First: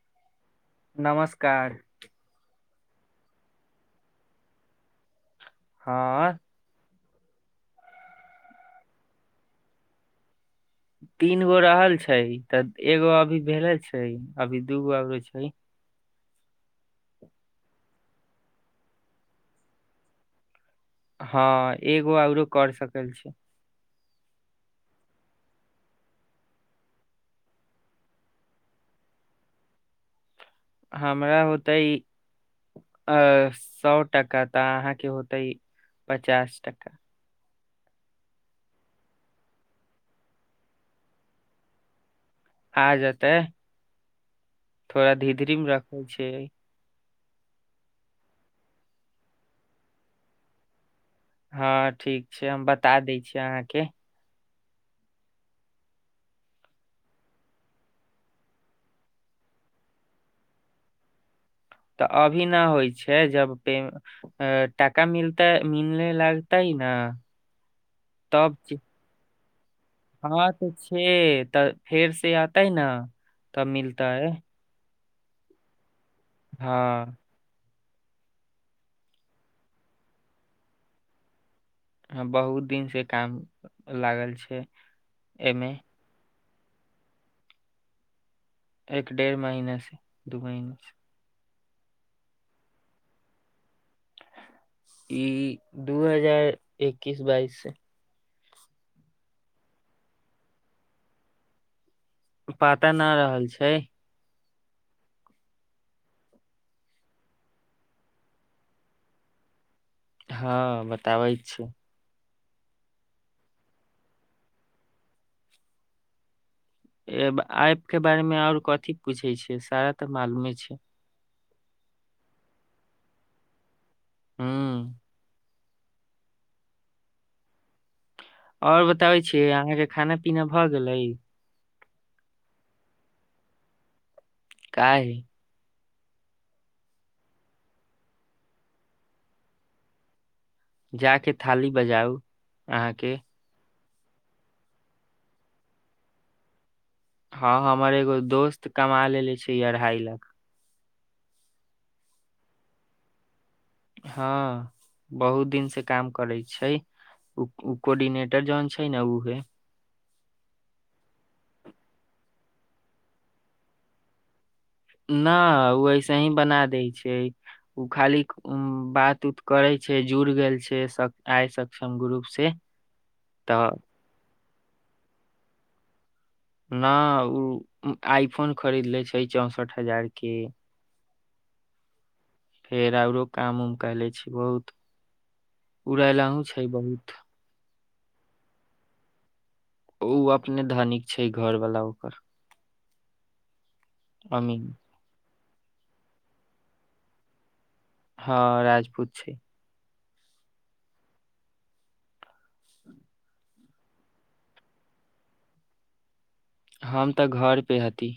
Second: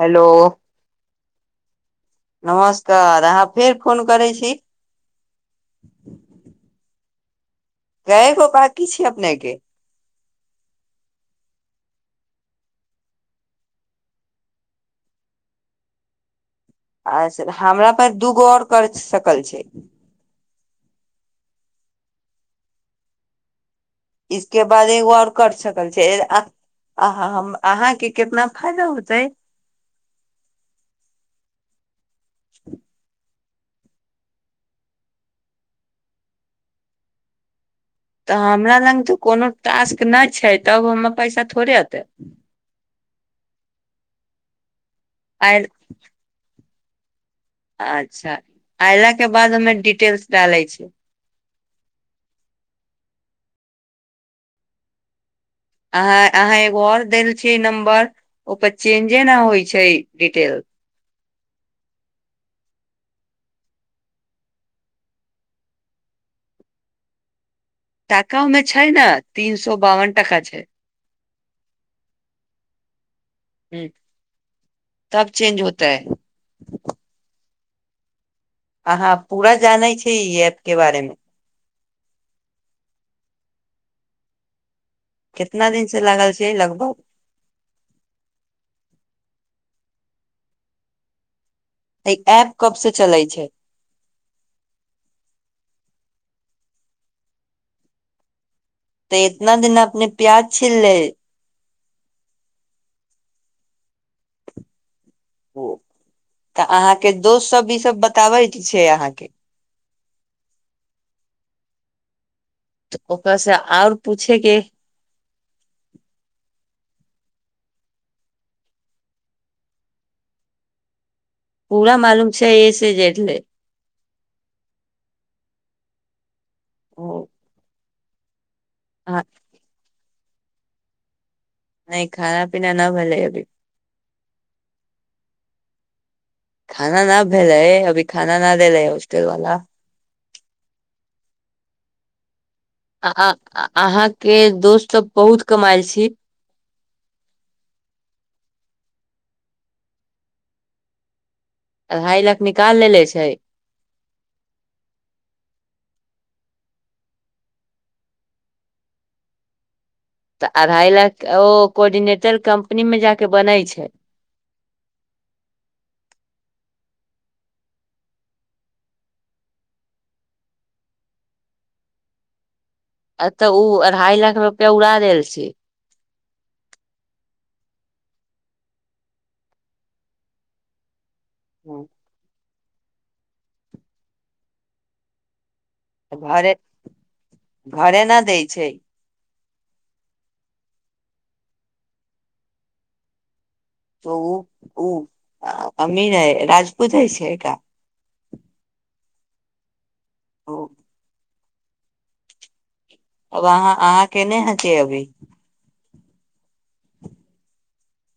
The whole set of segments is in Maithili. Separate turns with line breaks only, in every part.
हेलो
नमस्कार
नमस्कार अहाँ फेर फोन करै छी
हँ
कय गो बाकी छै अपने के
तीन गो रहल छै तऽ एगो अभी भेले छै अभी दूगो आरो छै
अच्छह हमरा पास दूगो आओर कर सकल छै
हँ एगो आरो कर सकल छी
इसके बाद एगो आओर कर सकल छै आहाँ हम अहाँके कितना फायदा होते
हमरा होतै अ सौ टका तऽ अहाँके होते पचास टका
तऽ हमरा लग तऽ कोनो टास्क नहि छै तब हम पैसा थोड़े अतै
आ जेतै थोड़ा धी
आयल
धीरिम रखे छियै
अच्छा अऐला के बाद हमे डिटेल्स डाले छै
हँ ठीक छै हम बता दै छी अहाँके
अहाँ अहाँ एगो आऔर देल छी नंम्बर ओपे चेंजे न होई छै डिटेल
तऽ अभी न होइ छै जब पे अ टाका मिलतै मिलने लागतइ न
टाका ओमे छै ने तीन सौ बावन टाका
हँ
छै
तऽ छै तऽ फेर से आतै ने तब
ह
मिलतै
तब चेंज होताै
हँ
अहाँ पूरा जानै छिये ई ऐप के बारे मे
हँ बहुत दिन से काम लागल छै
कितना
एमे
दिन से लागल छै लगभग
एक डेढ़ महना से दू महीने से
त ई ऐप कब से चलै छै
ई दू हजार एकैस बाइस से
तऽ इतना दिन अपने प्याज छिलले
पता न रहल छै
ओ तऽ अहाँके दोस्त सब ई सब बताबै छै अहाँके
हँ बताबै छै
तऽ ओकरा से आओर पूछे के
एब ऐप के बारे मे और कथी पूछे छै सारा त मालूमे छै
पूरा मालूम छै ए से जेड लेय
हुँ
ओ [inaudible]
ओर बताबै छीय अहाँके खाना पीना भ गेलै
नहि खाना पीना न भेले अभी
काहे
खाना ना भेलै अभी खाना ना देेले हॉस्टल वाला
जा के थाली बजाउ अहाँके
आ आ अहाँ के दोस्त सब बहुत कमाायल छी
हँ हमर एगो दोस्त कमा लेलेे छी अढ़ाई लाख
अढ़ाई लाख निकाल लेलेे छै
हँ बहुत दिन से काम करै छै ओ कोर्डिनेटर जौन छै ने उहे
त अढ़ाई लाख ओ कोर्डिनेटर कम्पनी में जाके बनै छै
न ओ ऐसे ही बना दै छै उ खाली उ बात उत करे छै जुड़ गेल छै आइ सक्षम ग्रुप से [inaudible]
अ त ओ
तऽ
अढ़ाई लाख रुपआ उड़ा देल छी
न ओ आई फोन खरीदले छै चौंसठ हजार के
ह [inaudible]
फेर औरो काम उम क ले छी बहुत उड़लहु
घरे
छै बहुत
घरे न दै छै
उ अपने धनिक छै घरवाला ओकर
त उ
अमीन
उ अमीर है राजपूत है छै का
हँ राजपूत छै
ओ वहाँ अहाँ केने ह त अभी
हम त घरपे हती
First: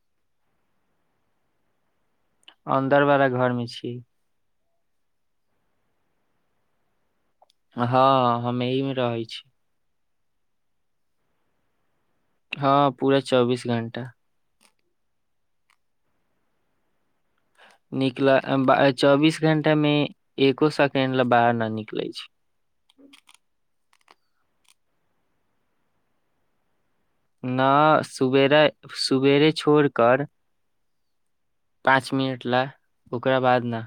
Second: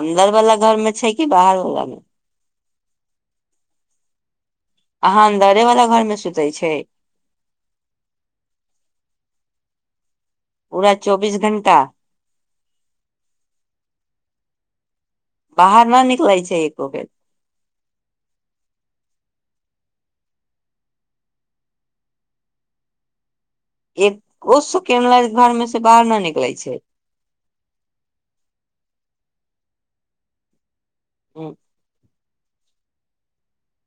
अन्दर वाला घर में छै कि बाहर वाला मे
अन्दर वाला घर में छी
अहाँ अन्दरे वाला घर में सुतै छै
हँ हम एहि मे रहै छी
पूरा चौबीस घण्टा
हँ पूरा चौबीस घण्टा
बाहर न निकलै छै एको बेर
निकल चौबीस घंटा में एको सेकेंड ले बाहर न निकले छै
एक ओ सेकेंड ल घर में से बाहर न निकलै छै
न सुबेर सुवेरे छोड़ कर
ओ [inaudible] [inaudible]
पाँच मिनट ला ओकरा बाद न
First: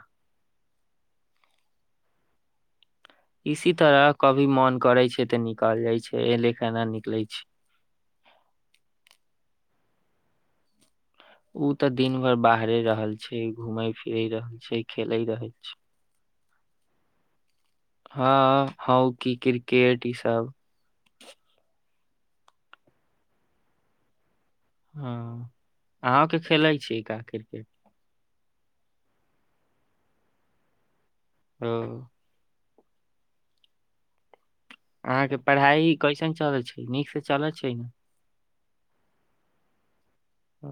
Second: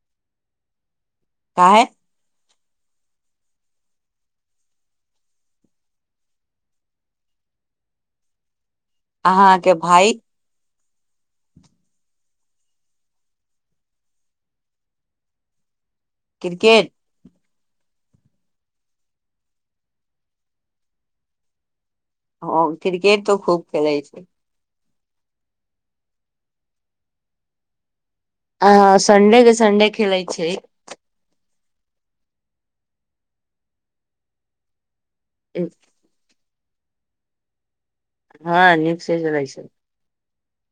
काहे
इसी तरह कभी मन करे छै ते निकल जाय छै एले केे न निकले छै
अहाँके भाई
ओ त दिन भर बाहरे रहल छै घूमे फिरे रहल छै खेले रहल छै
क्रिकेट
हँ हॉकी क्रिकेट ई सब
हा क्रिकेट तऽ खूब खेलै छै
हा अहके खेलैत छी का क्रिकेट
आ संडे के संडे खेलैत छै
ओ अहाँ के पढ़ाई कैसन चलैत छै नीक से चलैत छै ने
हँ नीक से जनै छै
ओ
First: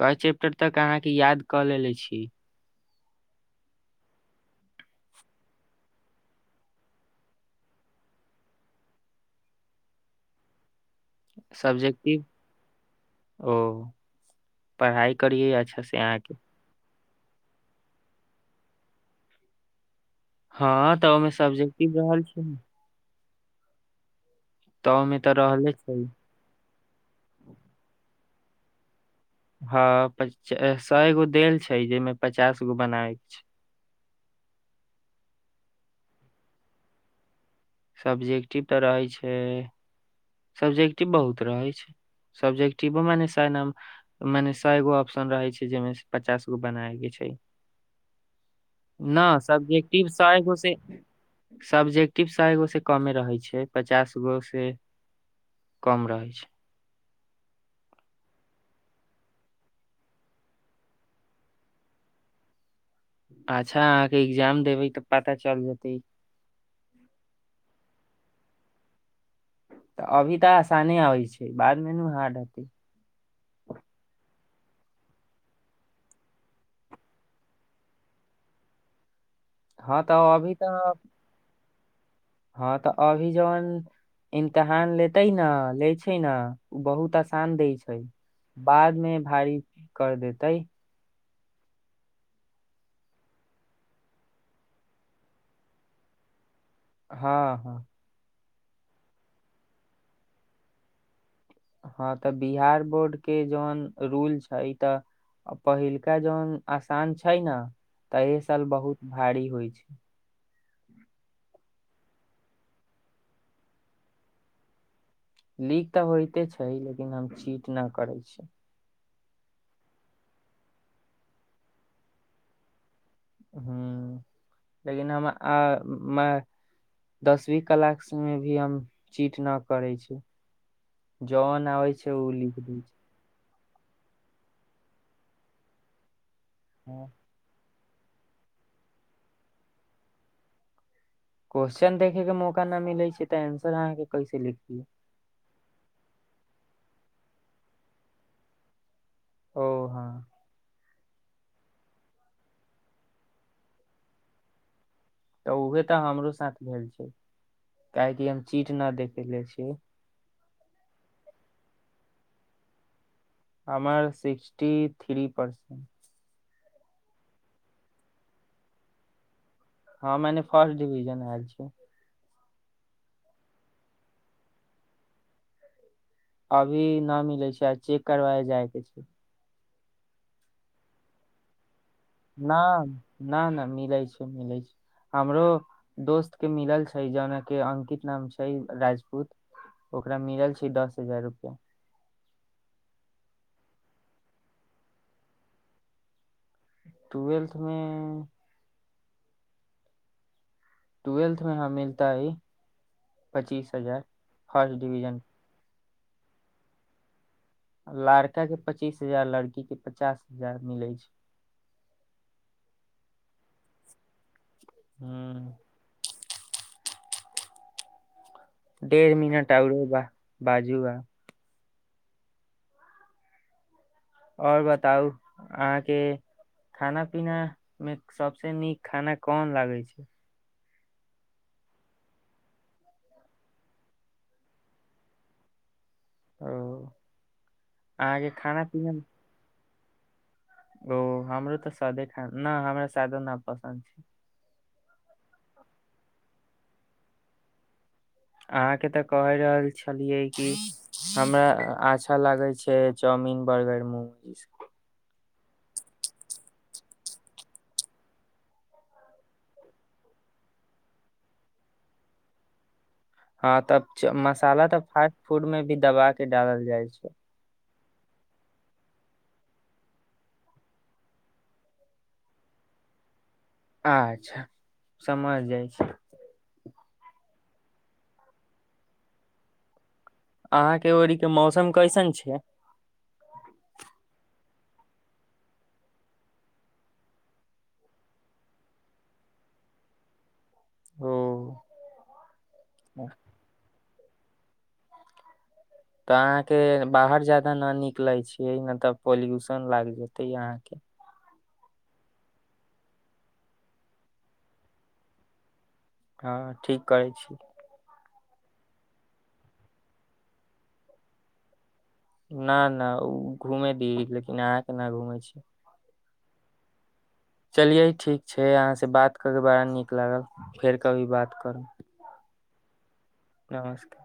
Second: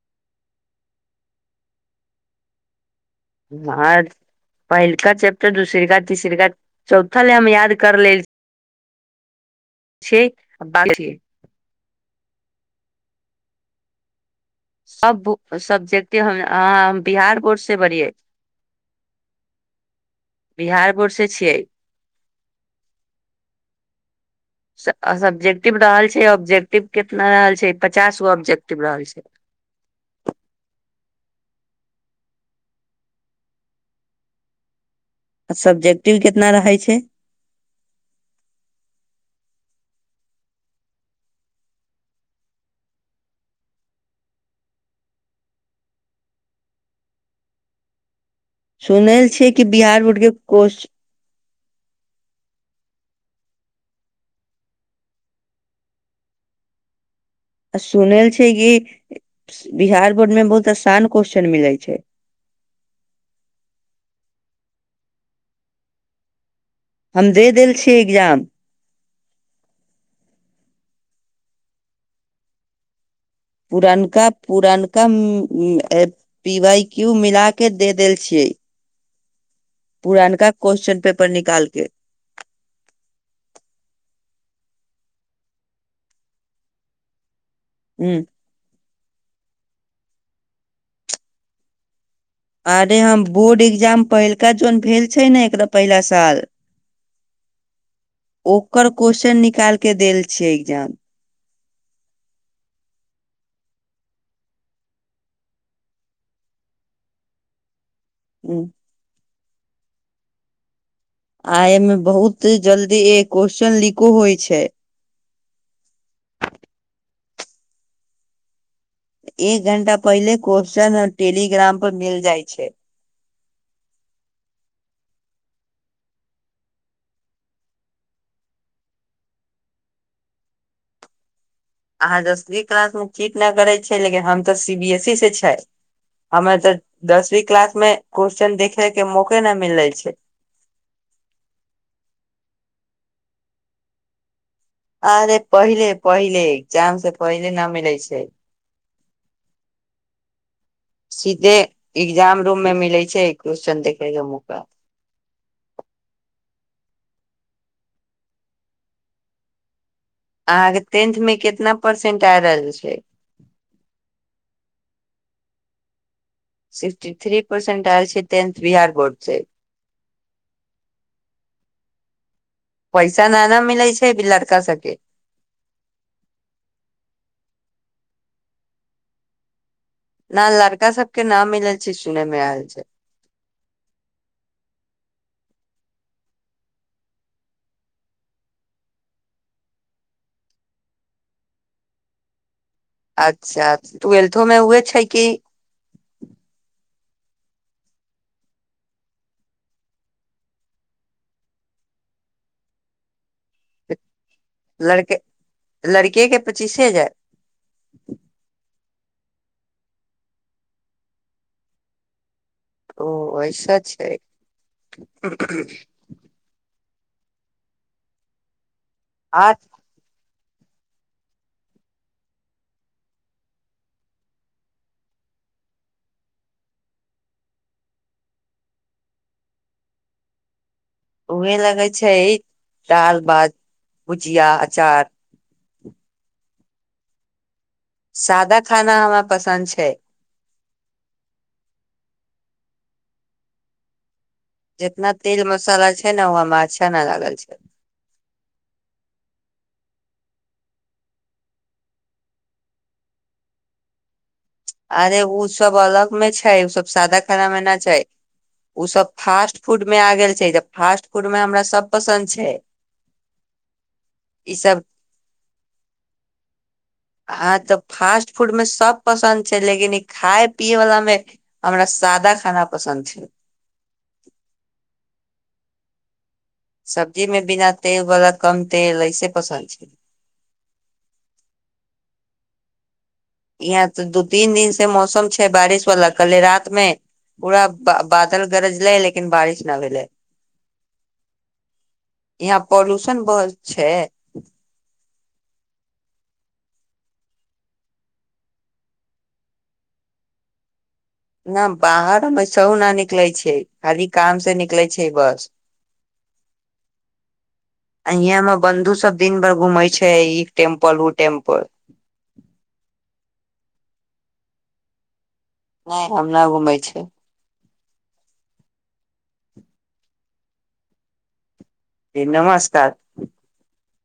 कहे छै तब तक अहाँ के याद कऽ लेेले छी
हँ पहिलका चैप्टर दूसर का तीसर का चौथा ले हम याद कर लेल छे बालके
सब्जेक्टिव ओ पढ़ाई करीयै अच्छा से अहाँ के
हँ हँ हम बिहार बोर्ड से बरियै बिहार
हँ तऽ
बोर्ड से
ओहिमे
छियै
सबजेक्टिव रहल छै तऽ ओहिमे तऽ रहले
सब्जेक्टिव रहल छै ऑब्जेक्टिव कितना रहल छै पचास गो ऑब्जेक्टिव रहल छै
हँ पच सएगो देल छै जेहिमे पचास गो बनाबे के छै
सब्जेक्टिव कितना रहैय छै
सब्जेक्टिव तऽ रहैय छै सब्जेक्टिव बहुत रहै छै सब्जेक्टिव माने सैय नम्बर मने सए एगो ऑप्शन रहे छै जेहिमे से पचास गो बनाबैय के छै ना
सुनल छियै कि बिहार
सब्जेक्टिव
बोर्ड
सै
के
गो से
कोश
सब्जेक्टिव सै गो से कमे रहै छै पचास गो से कम रहै छै
आ सुनल छै कि बिहार बोर्ड में बहुत आसान क्वेश्चन मिलै छै
अच्छा अहाँ के एग्जाम देबै तऽ पता चल जेतै
हम दे देल छियै एग्जाम
अभी तऽ आसाने अबै छै बाद मे नू हार्ड हतै
पुरनका पुरनका पी वाय क्यू मिला कऽ दे देल छिये
हँ तऽ
पुरनका
अभी तऽ
क्वेश्चन पेपर निकाल के
हँ तऽ अभी जवन इमतहान लेते ने लेय छै नऽ बहुत आसान दय छै
ह
बाद मे भारी कर देतै
अरे हम बोर्ड एग्जाम पहिलका जोन भेल छै न एकदम पहिला साल
हाँ हाँ
ओकर क्वेश्चन निकाल के देल छियै एग्जाम
हँ तऽ बिहार बोर्ड के जौवन रूल छै तऽ आ पहिलका जौन आसान छै ना तऽ एहि साल
हम्म,
बहुत भारी होई छै
आ एय मे बहुत जल्दी ए क्वेेश्चन लिको होई छै
लीक तऽ होइते छै लेकिन हम चीट ना करै छी
एक घंटा पहिले क्वेश्चन टेलीग्राम पर मिल जाई छै
हुँ लेकिन हम आ मय दसवी क्लास मे भी हम चीट नऽ करै छी जवन आबै छै
अहाँ
उऽ
दसवीं
लिख दे
क्लास मे चीट ना करै छै लेकिन हम तऽ सी बी एस ई स छै हमरा तऽ
छै
दसवी क्लास मे क्वेश्चन देखे के मौके ना मिले छै
क्वेश्चन देखे के मौका ना मिलै छै तऽ आंसर अहाँ के कैसे लिखियै
अरे पहिले पहिले एग्जाम से पहिले ना मिलै छै
ओ हँ
सीधे एग्जाम रूम मे मिलै छै क्वेेश्चन देखे के मौका
तऽ उहे तऽ हमरो साथ भेल छै काहेकि हम चीट ना देखेले छीए
आहाँ के तेन्थ मे कितना परसेंट आ रहल छै
हमर sixty three percent
sixty three percent आयल छै टेन्थ बिहार बोर्ड से
हँ माने फर्स्ट डीभिजन आलय छै
पैसा न ना मिलै छै अभि लड़का सबके
अभी न मिले छै आ चेक करबाबे जाय कऽ छै
न लड़का सबके ना मिल
न नहि नहि मिलै छै मिलै छै हमरो दोस्त के मिलल छै जेना के अंकित नाम छै राजपूत ओकरा मिलल छै दस हजार रुपआ
अच्छा ट्वेल्थो मे उएह छै कि
ट्वेल्थ मे ट्वेल्थ में ह मिलताइ है पच्चीस हजार फर्स्ट
लड़के
डिविजन
लड़के के पचीसे हजार
लड़का के पच्चीस हजार लड़की के पचास हजार मिलै छै
ओ ऐसा छै
ह डढ़
आ
मिनट आरो बा बाजू आ आओर बताउ अहाँके खाना पीनामे सबसँ नीक खाना कोन लागै छै
उहे लगे छै दाल भात भुजिया अचार
ओ अहाँके
सादा
पीना
खाना हमरा पसन्द छै
ओ हमरो तऽ सादे खा नहि हमरा सादो न पसन्द छै
जेतना तेल मसाला छै ने ओ में अच्छा न लागल छै
अहाँ के तऽ कहे रहल छलियै कि हमरा अच्छा लागे छै चाउमिन बर्गर मोमोज
अरे ओ सब अलग में छै ओ सब सादा खाना मे ना छै ओ सब फास्ट फूड में आ गेल छै तऽ फास्ट फूड में हमरा सब पसन्द छै
हँ तब
ई
मसाला तऽ
सब
फास्ट फूड में भी दबा के डालल जाय छै
हा तऽ फास्ट फूड में सब पसन्द छै लेकिन ई खाय पिये वलाा मे हमरा सादा खाना पसन्द छै
अच्छा समझ जाइ छी
सब्जी मे बिना तेल बला कम तेल ऐसे पसन्द छै
अहाँके ओड़ीक के मौसम कैसन छै
यहाँ तऽ दू तीन दिन से मौसम छै बारिश वाला कले रात मे पूरा बादल गरजले लेकिन बारिश ना भेले
ओ
यहाँ पोल्यूशन बहुत छै
तऽ अहाँ के बाहर जादा न निकले छीियै ने तऽ पोल्यूशन लाग जेते अहाँ के
न बाहरो मे एसहु न निकलै छै खाली काम से निकलै छै बस
हँ ठीक करै छी
आ यहं में बन्धु सब दिन भर घूमे छै ई टेम्पल उ टेम्पल
न न ओ घूमे दी लेकिन अहाँके न घूमे छी
नहि हम नहि घूमै छी
चलियै ठीक छै अहाँसँ बात कऽ क बड़ा नीक लागल फेर कभी बात करू
जी नमस्कार
नमस्कार